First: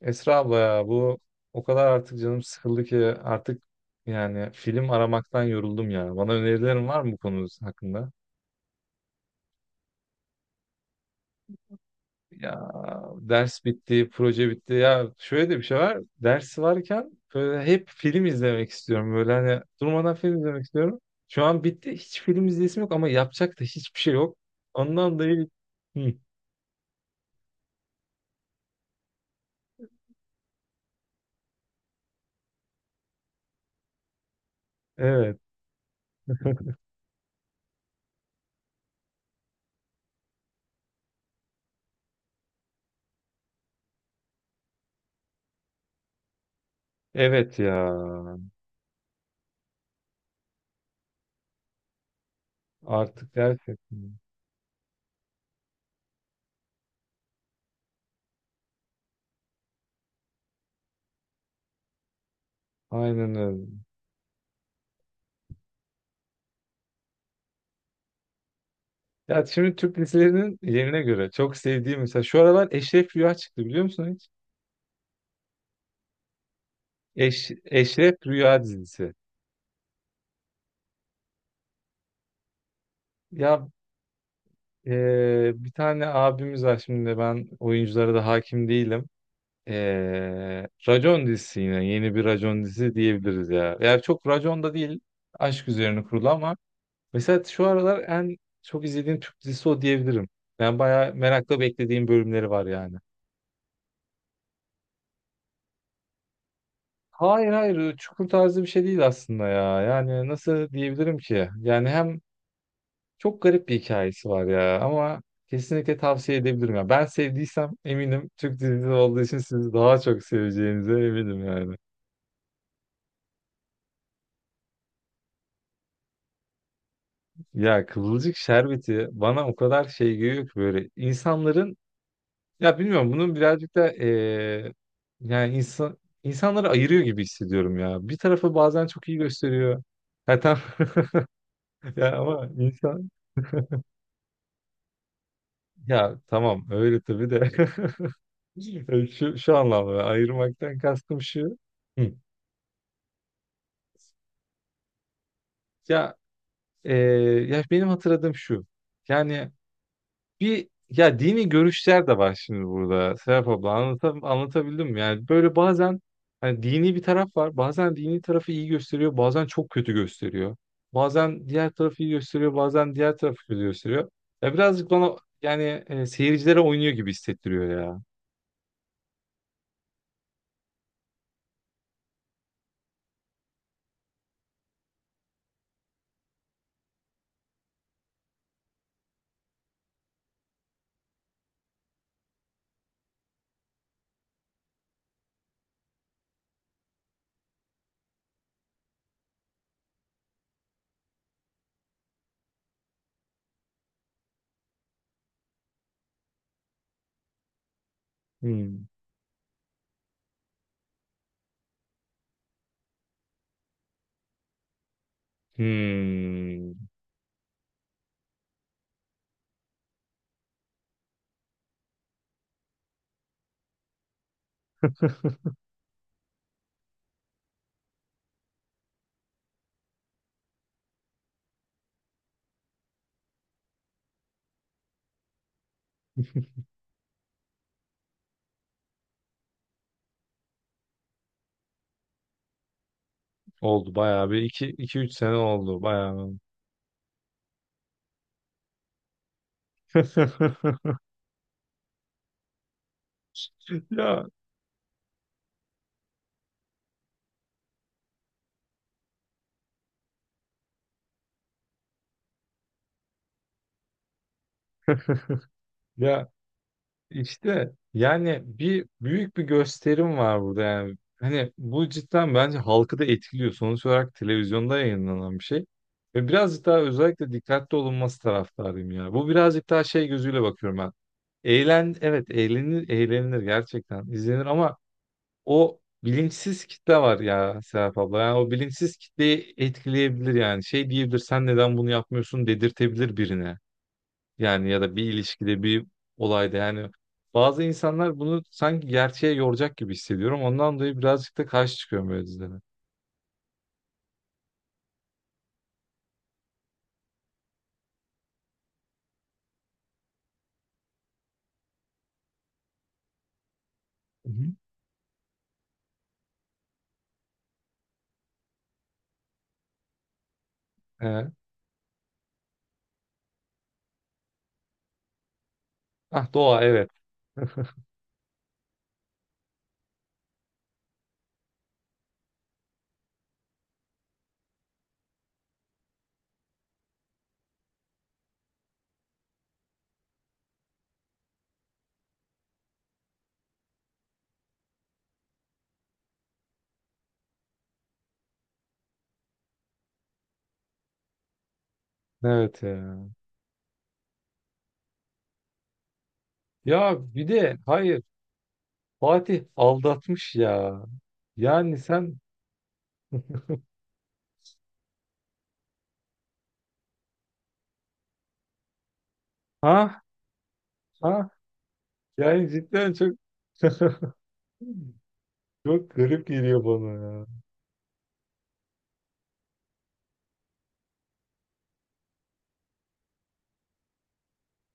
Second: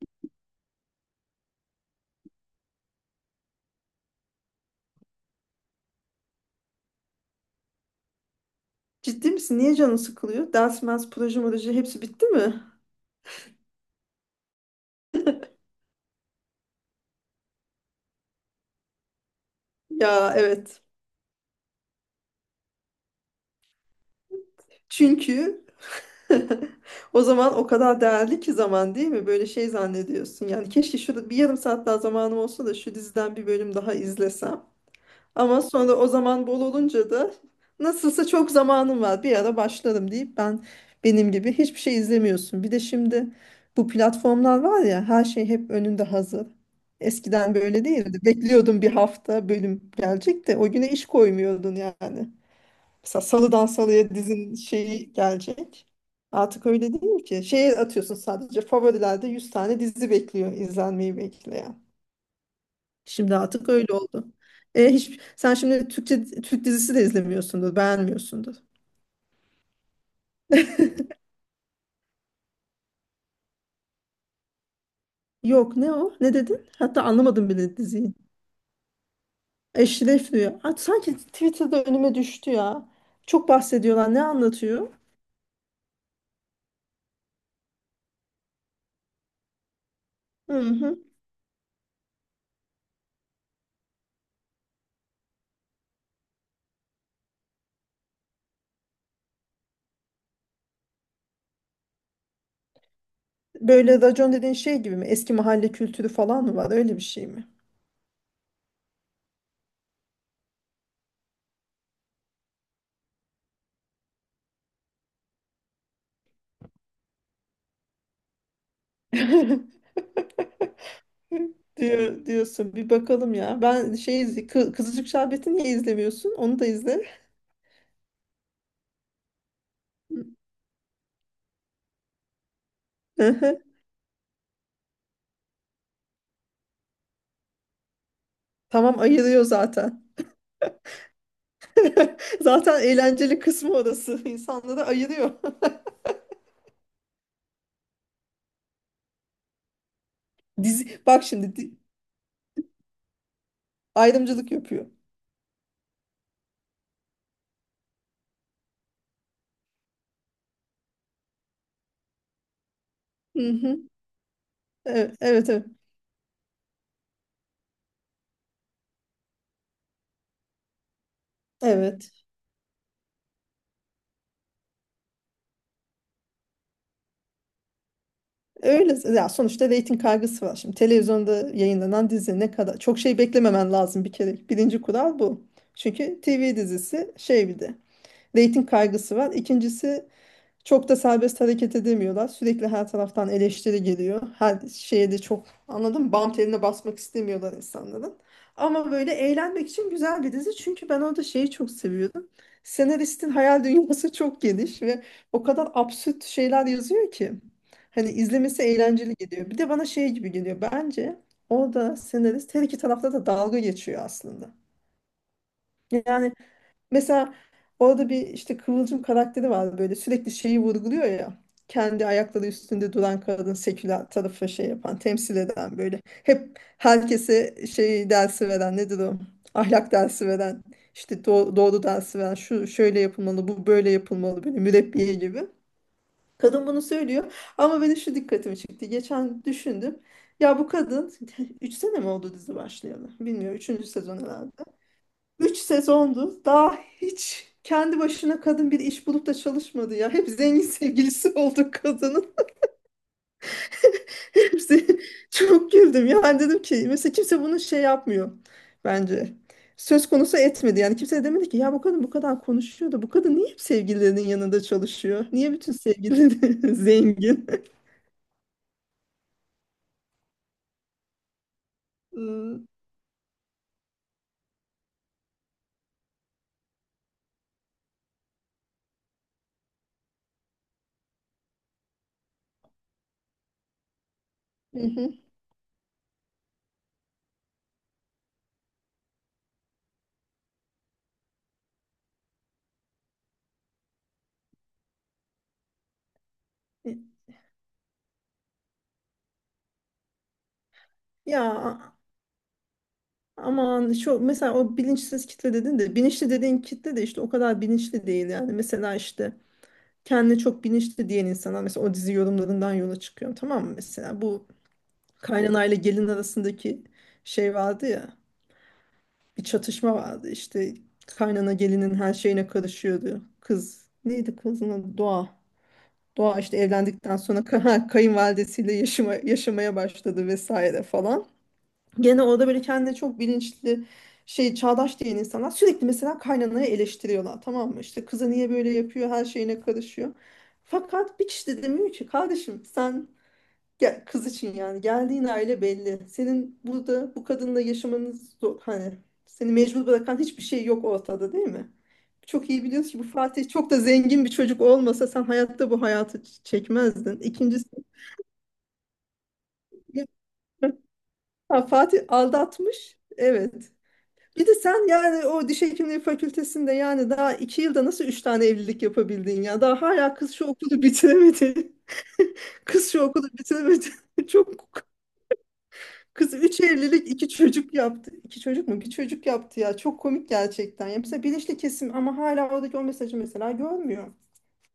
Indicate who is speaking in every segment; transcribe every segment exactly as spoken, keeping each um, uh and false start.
Speaker 1: Esra abla ya bu o kadar artık canım sıkıldı ki artık yani film aramaktan yoruldum ya. Bana önerilerin var mı bu konu hakkında?
Speaker 2: Ciddi misin? Niye canın sıkılıyor? Ders, mers, proje, proje hepsi bitti
Speaker 1: Ya,
Speaker 2: mi?
Speaker 1: ders bitti, proje bitti. Ya şöyle de bir şey var. Ders varken böyle hep film izlemek istiyorum. Böyle hani durmadan
Speaker 2: Ya
Speaker 1: film izlemek
Speaker 2: evet.
Speaker 1: istiyorum. Şu an bitti. Hiç film izleyesim yok ama yapacak da hiçbir şey yok. Ondan dolayı.
Speaker 2: Çünkü
Speaker 1: Hı,
Speaker 2: o zaman o kadar değerli ki zaman değil mi? Böyle şey zannediyorsun. Yani keşke şurada bir yarım saat daha zamanım olsa da şu diziden bir bölüm daha izlesem.
Speaker 1: evet.
Speaker 2: Ama sonra o zaman bol olunca da nasılsa çok zamanım var bir ara başlarım deyip ben benim gibi hiçbir şey izlemiyorsun. Bir de şimdi bu platformlar var ya, her şey hep önünde hazır. Eskiden
Speaker 1: Evet
Speaker 2: böyle
Speaker 1: ya.
Speaker 2: değildi. Bekliyordun bir hafta bölüm gelecek de o güne iş koymuyordun yani. Mesela
Speaker 1: Artık
Speaker 2: salıdan salıya
Speaker 1: gerçekten.
Speaker 2: dizin şeyi gelecek. Artık öyle değil ki. Şeye atıyorsun, sadece favorilerde yüz tane dizi bekliyor, izlenmeyi bekleyen.
Speaker 1: Aynen
Speaker 2: Şimdi
Speaker 1: öyle.
Speaker 2: artık öyle oldu. E, hiç, sen şimdi Türkçe Türk dizisi de izlemiyorsundur, beğenmiyorsundur.
Speaker 1: Ya şimdi Türk dizilerinin yerine göre çok sevdiğim, mesela şu aralar Eşref Rüya çıktı, biliyor musun hiç?
Speaker 2: Yok, ne o? Ne dedin? Hatta anlamadım
Speaker 1: Eş,
Speaker 2: bile diziyi.
Speaker 1: Eşref Rüya dizisi.
Speaker 2: Eşref Rüya. Aa, sanki Twitter'da önüme düştü ya. Çok
Speaker 1: Ya,
Speaker 2: bahsediyorlar. Ne anlatıyor?
Speaker 1: eee, bir tane abimiz var, şimdi ben oyunculara da hakim değilim.
Speaker 2: Hı
Speaker 1: Eee
Speaker 2: hı.
Speaker 1: Racon dizisi, yine yeni bir Racon dizisi diyebiliriz ya. Yani çok Racon da değil, aşk üzerine kurulu ama mesela şu aralar en çok izlediğim Türk dizisi o diyebilirim. Ben bayağı merakla beklediğim bölümleri var yani.
Speaker 2: Böyle racon dediğin şey gibi mi? Eski mahalle kültürü falan mı var? Öyle bir şey mi?
Speaker 1: Hayır, hayır, çukur tarzı bir şey değil aslında ya. Yani nasıl diyebilirim ki? Yani hem çok garip bir hikayesi var ya ama kesinlikle tavsiye edebilirim ya. Ben sevdiysem eminim, Türk dizisi olduğu için siz daha çok seveceğinize eminim yani.
Speaker 2: Diyor, diyorsun. Bir bakalım ya. Ben şey izle, Kı- Kızılcık Şerbeti niye izlemiyorsun? Onu da izle.
Speaker 1: Ya, Kıvılcık Şerbeti bana o kadar şey geliyor ki, böyle insanların, ya bilmiyorum, bunun birazcık da eee, yani insan insanları ayırıyor gibi hissediyorum ya. Bir tarafı bazen
Speaker 2: Tamam,
Speaker 1: çok iyi
Speaker 2: ayırıyor
Speaker 1: gösteriyor.
Speaker 2: zaten.
Speaker 1: Ha, tamam. Ya ama
Speaker 2: Zaten
Speaker 1: insan.
Speaker 2: eğlenceli kısmı orası. İnsanları ayırıyor.
Speaker 1: Ya tamam öyle tabii de. E, şu, şu anlamda ayırmaktan
Speaker 2: Dizi,
Speaker 1: kastım
Speaker 2: bak şimdi
Speaker 1: şu.
Speaker 2: di-
Speaker 1: Hı.
Speaker 2: ayrımcılık yapıyor.
Speaker 1: Ya e, ya benim hatırladığım şu. Yani bir, ya dini görüşler de var şimdi burada. Serap
Speaker 2: Hı
Speaker 1: abla,
Speaker 2: hı.
Speaker 1: anlatam, anlatabildim mi?
Speaker 2: Evet,
Speaker 1: Yani
Speaker 2: evet,
Speaker 1: böyle
Speaker 2: evet.
Speaker 1: bazen hani dini bir taraf var. Bazen dini tarafı iyi gösteriyor. Bazen çok kötü gösteriyor. Bazen diğer tarafı iyi
Speaker 2: Evet.
Speaker 1: gösteriyor. Bazen diğer tarafı kötü gösteriyor. Ya birazcık bana yani e, seyircilere oynuyor gibi hissettiriyor ya.
Speaker 2: Öyle. Ya sonuçta reyting kaygısı var. Şimdi televizyonda yayınlanan dizi ne kadar çok şey beklememen lazım bir kere. Birinci kural bu. Çünkü T V dizisi şey, bir de reyting kaygısı var. İkincisi, çok da serbest hareket edemiyorlar. Sürekli her taraftan eleştiri geliyor. Her şeye de çok, anladın mı? Bam teline basmak istemiyorlar insanların. Ama böyle eğlenmek için güzel bir dizi. Çünkü ben orada şeyi çok seviyordum. Senaristin hayal dünyası çok geniş ve o kadar absürt şeyler yazıyor ki. Hani izlemesi
Speaker 1: Hmm.
Speaker 2: eğlenceli geliyor. Bir de bana şey gibi geliyor. Bence orada senarist her iki tarafta da dalga geçiyor aslında. Yani,
Speaker 1: Hmm.
Speaker 2: mesela orada bir işte Kıvılcım karakteri var, böyle sürekli şeyi vurguluyor ya. Kendi ayakları üstünde duran kadın, seküler tarafı şey yapan, temsil eden böyle. Hep herkese şey dersi veren, nedir o? Ahlak dersi veren, işte do- doğru dersi veren, şu şöyle yapılmalı, bu böyle yapılmalı, böyle mürebbiye gibi. Kadın bunu söylüyor, ama benim şu dikkatimi çekti. Geçen düşündüm. Ya bu kadın üç sene mi oldu dizi başlayalı? Bilmiyorum, üçüncü
Speaker 1: Oldu
Speaker 2: sezon
Speaker 1: bayağı, bir
Speaker 2: herhalde.
Speaker 1: iki, iki üç sene
Speaker 2: Üç
Speaker 1: oldu bayağı.
Speaker 2: sezondu. Daha hiç kendi başına kadın bir iş bulup da çalışmadı ya. Hep zengin sevgilisi oldu kadının.
Speaker 1: Ya,
Speaker 2: Hepsi. Çok güldüm. Yani dedim ki mesela kimse bunu şey yapmıyor bence. Söz konusu etmedi. Yani kimse de demedi ki ya bu kadın bu kadar konuşuyor da bu kadın niye hep sevgililerinin yanında çalışıyor? Niye bütün
Speaker 1: ya
Speaker 2: sevgilileri zengin?
Speaker 1: işte yani bir büyük bir gösterim var burada yani. Hani bu cidden bence
Speaker 2: Hmm.
Speaker 1: halkı da etkiliyor. Sonuç olarak televizyonda yayınlanan bir şey. Ve birazcık daha özellikle dikkatli olunması taraftarıyım ya. Bu birazcık daha şey gözüyle bakıyorum ben. Eğlen, evet, eğlenir, eğlenilir, gerçekten izlenir ama
Speaker 2: Hı hı.
Speaker 1: o bilinçsiz kitle var ya Serap abla. Yani o bilinçsiz kitleyi etkileyebilir yani. Şey diyebilir, sen neden bunu yapmıyorsun dedirtebilir birine. Yani ya da bir ilişkide, bir olayda yani bazı insanlar bunu sanki gerçeğe yoracak gibi hissediyorum. Ondan dolayı birazcık
Speaker 2: Ya
Speaker 1: da karşı çıkıyorum böyle dizilere.
Speaker 2: aman, şu mesela, o bilinçsiz kitle dedin de bilinçli dediğin kitle de işte o kadar bilinçli değil yani. Mesela işte kendini çok bilinçli diyen insanlar, mesela o dizi yorumlarından yola çıkıyorum, tamam mı, mesela
Speaker 1: Hı
Speaker 2: bu
Speaker 1: hı.
Speaker 2: kaynanayla gelin arasındaki şey vardı ya, bir çatışma vardı işte,
Speaker 1: He.
Speaker 2: kaynana gelinin her şeyine karışıyordu, kız neydi, kızın adı Doğa.
Speaker 1: Ah,
Speaker 2: Doğa işte
Speaker 1: doğa, evet.
Speaker 2: evlendikten sonra kay- kayınvalidesiyle yaşama, yaşamaya başladı vesaire falan. Gene orada böyle kendine çok bilinçli, şey, çağdaş diyen insanlar sürekli mesela kaynanayı eleştiriyorlar, tamam mı? İşte kızı niye böyle yapıyor, her şeyine karışıyor. Fakat bir kişi de demiyor ki kardeşim, sen gel, kız için yani, geldiğin aile belli. Senin burada bu kadınla yaşamanız zor- hani, seni mecbur bırakan hiçbir şey yok ortada, değil mi? Çok
Speaker 1: Evet
Speaker 2: iyi biliyoruz ki
Speaker 1: ya.
Speaker 2: bu Fatih çok da zengin bir çocuk olmasa, sen hayatta bu hayatı ç-
Speaker 1: Ya
Speaker 2: çekmezdin.
Speaker 1: bir de
Speaker 2: İkincisi,
Speaker 1: hayır, Fatih aldatmış ya.
Speaker 2: ha,
Speaker 1: Yani
Speaker 2: Fatih
Speaker 1: sen
Speaker 2: aldatmış. Evet. Bir de sen yani o diş hekimliği fakültesinde yani daha iki yılda nasıl üç tane evlilik yapabildin ya? Daha
Speaker 1: ha
Speaker 2: hala kız şu okulu
Speaker 1: ha
Speaker 2: bitiremedi.
Speaker 1: yani cidden
Speaker 2: Kız şu
Speaker 1: çok
Speaker 2: okulu bitiremedi. Çok.
Speaker 1: çok garip
Speaker 2: Kız üç
Speaker 1: geliyor bana
Speaker 2: evlilik,
Speaker 1: ya.
Speaker 2: iki çocuk yaptı. İki çocuk mu? Bir çocuk yaptı ya. Çok komik gerçekten. Ya mesela bilinçli kesim ama hala oradaki o mesajı mesela görmüyor.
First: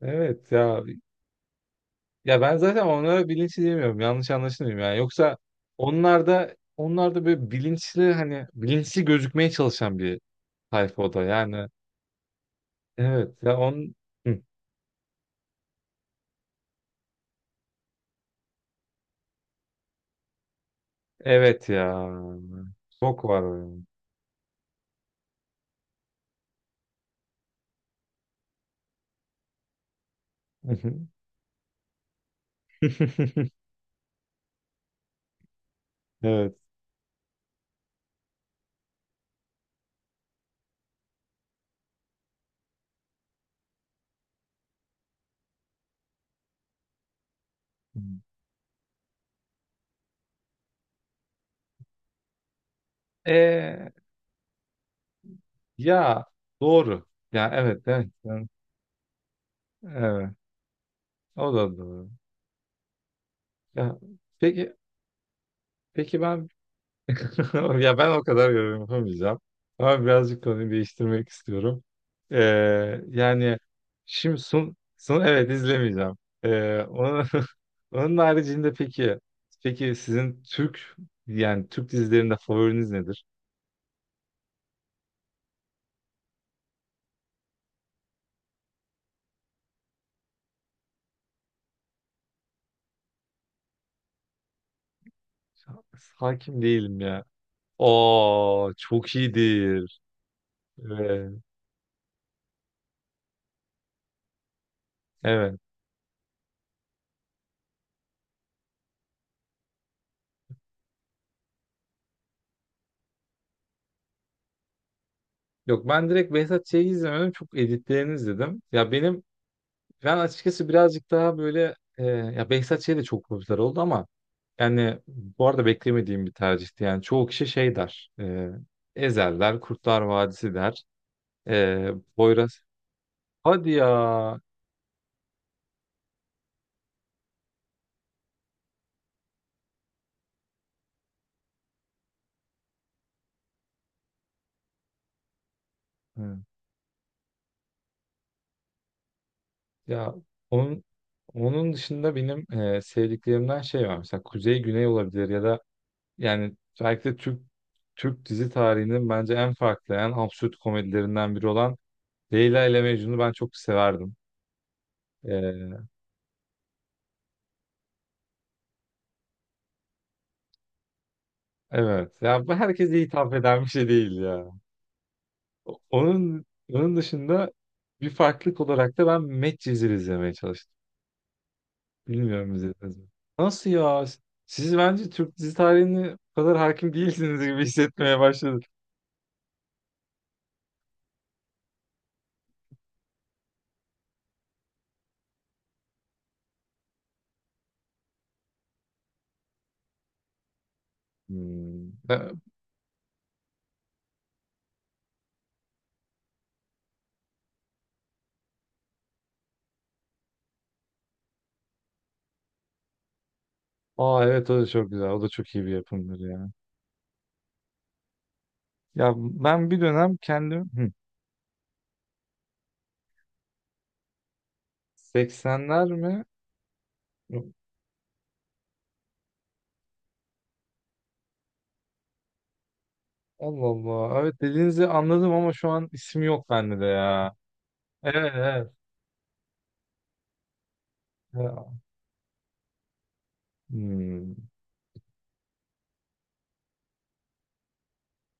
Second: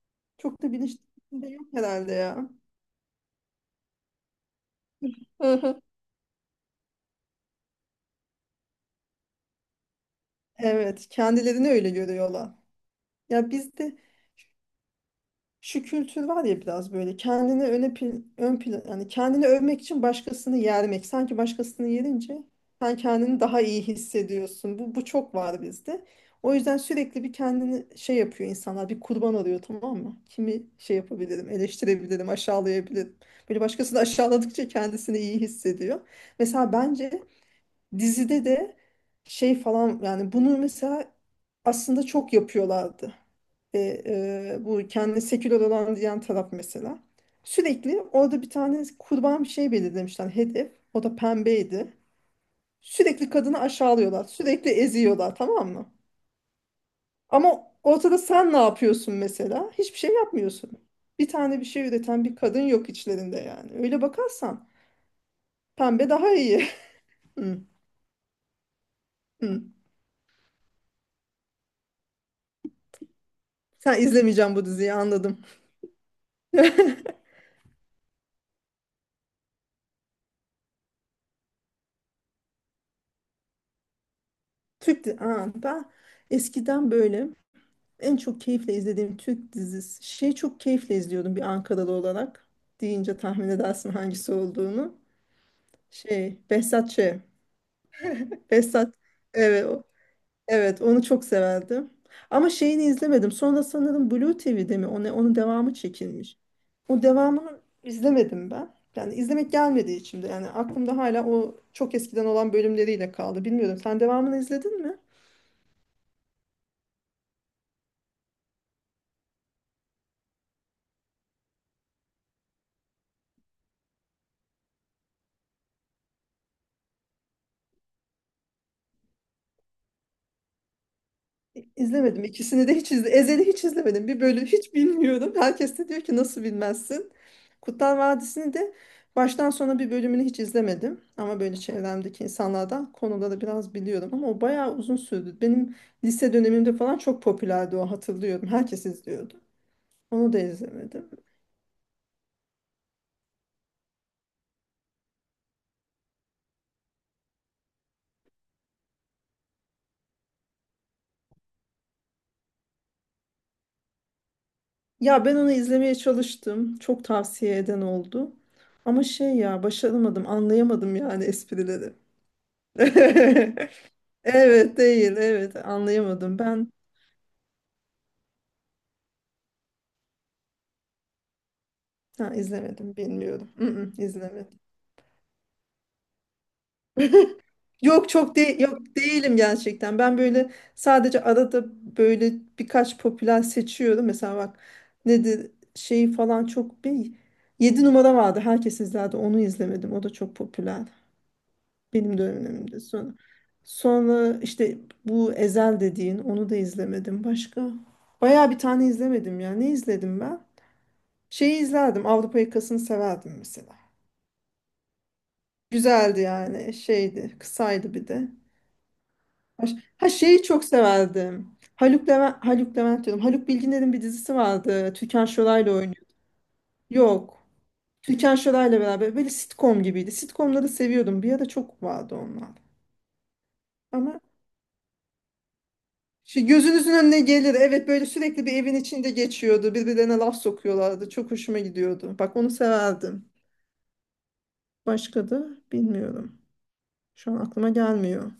Speaker 1: Evet
Speaker 2: Çok da
Speaker 1: ya,
Speaker 2: bilinçli kesim de yok herhalde
Speaker 1: ya
Speaker 2: ya.
Speaker 1: ben zaten onlara bilinçli demiyorum, yanlış anlaşılmayayım yani, yoksa
Speaker 2: Hı hı.
Speaker 1: onlar da onlar da böyle bilinçli, hani bilinçli gözükmeye çalışan bir tayfa
Speaker 2: Evet,
Speaker 1: o da yani
Speaker 2: kendilerini öyle görüyorlar.
Speaker 1: evet
Speaker 2: Ya
Speaker 1: ya on
Speaker 2: bizde
Speaker 1: Hı.
Speaker 2: şu kültür var ya, biraz böyle kendini öne pl- ön plan, yani kendini övmek için başkasını yermek, sanki
Speaker 1: Evet
Speaker 2: başkasını
Speaker 1: ya,
Speaker 2: yerince sen
Speaker 1: çok
Speaker 2: kendini
Speaker 1: var o
Speaker 2: daha
Speaker 1: ya.
Speaker 2: iyi hissediyorsun, bu bu çok var bizde. O yüzden sürekli bir kendini şey yapıyor insanlar, bir kurban arıyor, tamam mı, kimi
Speaker 1: Hı hı.
Speaker 2: şey yapabilirim, eleştirebilirim, aşağılayabilirim, böyle başkasını aşağıladıkça kendisini iyi hissediyor.
Speaker 1: Evet.
Speaker 2: Mesela bence dizide de şey falan, yani bunu mesela aslında çok yapıyorlardı, ve e, bu kendine seküler olan diyen taraf mesela. Sürekli orada bir tane kurban, bir şey belirlemişler hedef. O da pembeydi. Sürekli kadını
Speaker 1: E,
Speaker 2: aşağılıyorlar. Sürekli eziyorlar, tamam mı?
Speaker 1: ya doğru. Ya,
Speaker 2: Ama
Speaker 1: evet, evet.
Speaker 2: ortada
Speaker 1: Yani,
Speaker 2: sen ne yapıyorsun mesela? Hiçbir şey
Speaker 1: evet.
Speaker 2: yapmıyorsun. Bir
Speaker 1: O
Speaker 2: tane bir
Speaker 1: da
Speaker 2: şey
Speaker 1: doğru.
Speaker 2: üreten bir kadın yok içlerinde yani.
Speaker 1: Ya
Speaker 2: Öyle bakarsan
Speaker 1: peki,
Speaker 2: pembe
Speaker 1: peki
Speaker 2: daha
Speaker 1: ben.
Speaker 2: iyi. Hı,
Speaker 1: Ya ben o kadar yorum yapamayacağım.
Speaker 2: hı.
Speaker 1: Ama birazcık konuyu değiştirmek istiyorum. Ee, yani
Speaker 2: Sen
Speaker 1: şimdi
Speaker 2: izlemeyeceğim bu
Speaker 1: Sun
Speaker 2: diziyi,
Speaker 1: son,
Speaker 2: anladım.
Speaker 1: evet, izlemeyeceğim. Ee, onun, onun haricinde peki, peki sizin Türk yani Türk dizilerinde favoriniz nedir?
Speaker 2: Türk di- aa, ben eskiden böyle. En çok keyifle izlediğim Türk dizisi, şey, çok keyifle izliyordum bir Ankaralı olarak. Deyince tahmin edersin hangisi olduğunu. Şey,
Speaker 1: Hakim
Speaker 2: Behzat Ç.
Speaker 1: değilim ya. Oo,
Speaker 2: Behzat.
Speaker 1: çok
Speaker 2: Evet, o-
Speaker 1: iyidir.
Speaker 2: evet, onu çok
Speaker 1: Evet.
Speaker 2: severdim. Ama şeyini izlemedim. Sonra sanırım Blue T V'de mi? Onu, onun
Speaker 1: Evet.
Speaker 2: devamı çekilmiş. O devamını izlemedim ben. Yani izlemek gelmedi içimde. Yani aklımda hala o çok eskiden olan bölümleriyle kaldı. Bilmiyorum. Sen devamını izledin mi?
Speaker 1: Yok, ben direkt Behzat Ç'yi izlemedim. Çok editlerini izledim. Ya benim ben açıkçası birazcık daha böyle e, ya Behzat Ç de çok popüler oldu ama yani bu arada beklemediğim bir tercihti. Yani çoğu kişi şey der. E, Ezel der, Kurtlar Vadisi der. E,
Speaker 2: İzlemedim.
Speaker 1: Poyraz.
Speaker 2: İkisini de hiç izle. Ezel'i hiç
Speaker 1: Hadi
Speaker 2: izlemedim. Bir
Speaker 1: ya.
Speaker 2: bölüm hiç bilmiyorum. Herkes de diyor ki nasıl bilmezsin. Kurtlar Vadisi'ni de baştan sona bir bölümünü hiç izlemedim. Ama böyle çevremdeki insanlardan konuları biraz biliyorum. Ama o bayağı uzun sürdü. Benim lise
Speaker 1: Hı.
Speaker 2: dönemimde falan çok popülerdi o, hatırlıyorum. Herkes izliyordu.
Speaker 1: Ya
Speaker 2: Onu da
Speaker 1: onun,
Speaker 2: izlemedim.
Speaker 1: onun dışında benim e, sevdiklerimden şey var. Mesela Kuzey Güney olabilir ya da yani belki de Türk Türk dizi tarihinin bence en farklı, en absürt komedilerinden biri olan Leyla ile Mecnun'u ben çok severdim.
Speaker 2: Ya ben onu
Speaker 1: E,
Speaker 2: izlemeye çalıştım. Çok tavsiye eden oldu. Ama şey ya, başaramadım, anlayamadım yani esprileri.
Speaker 1: evet. Ya bu herkese hitap eden bir şey değil ya.
Speaker 2: Evet değil, evet,
Speaker 1: O-
Speaker 2: anlayamadım
Speaker 1: Onun,
Speaker 2: ben.
Speaker 1: onun dışında bir farklılık olarak da ben Medcezir izlemeye çalıştım.
Speaker 2: Ha,
Speaker 1: Bilmiyorum, izlediniz
Speaker 2: izlemedim,
Speaker 1: mi?
Speaker 2: bilmiyorum. Mm,
Speaker 1: Nasıl
Speaker 2: mm,
Speaker 1: ya?
Speaker 2: izlemedim.
Speaker 1: Siz bence Türk dizi tarihine bu kadar hakim değilsiniz gibi
Speaker 2: Yok,
Speaker 1: hissetmeye
Speaker 2: çok
Speaker 1: başladım.
Speaker 2: değil, yok, değilim gerçekten, ben böyle sadece arada böyle birkaç popüler seçiyorum, mesela bak, nedir şeyi falan, çok bir yedi numara vardı, herkes izlerdi, onu izlemedim, o da çok popüler
Speaker 1: Hmm.
Speaker 2: benim
Speaker 1: Ben-
Speaker 2: dönemimde. Sonra sonra işte bu Ezel dediğin, onu da izlemedim. Başka baya bir tane izlemedim ya, ne izledim ben? Şeyi izlerdim. Avrupa Yakası'nı severdim mesela.
Speaker 1: Aa, evet, o da çok güzel. O da çok iyi bir yapımdır
Speaker 2: Güzeldi
Speaker 1: ya.
Speaker 2: yani. Şeydi. Kısaydı bir de.
Speaker 1: Ya
Speaker 2: Ha,
Speaker 1: ben bir
Speaker 2: ha,
Speaker 1: dönem
Speaker 2: şeyi çok
Speaker 1: kendim. Hı.
Speaker 2: severdim. Haluk Levent, Haluk Levent diyorum. Haluk Bilginer'in bir dizisi vardı. Türkan Şoray'la
Speaker 1: seksenler
Speaker 2: oynuyor.
Speaker 1: mi?
Speaker 2: Yok.
Speaker 1: Yok.
Speaker 2: Türkan Şoray'la beraber. Böyle sitcom gibiydi. Sitcomları seviyordum. Bir ara çok vardı onlar.
Speaker 1: Allah Allah.
Speaker 2: Ama
Speaker 1: Evet, dediğinizi anladım ama şu an isim
Speaker 2: şey,
Speaker 1: yok bende de
Speaker 2: gözünüzün önüne
Speaker 1: ya.
Speaker 2: gelir. Evet, böyle
Speaker 1: Evet,
Speaker 2: sürekli bir
Speaker 1: evet.
Speaker 2: evin içinde geçiyordu. Birbirlerine laf sokuyorlardı. Çok hoşuma
Speaker 1: Ya.
Speaker 2: gidiyordu. Bak onu severdim.
Speaker 1: Hmm.
Speaker 2: Başka da bilmiyorum. Şu an aklıma gelmiyor.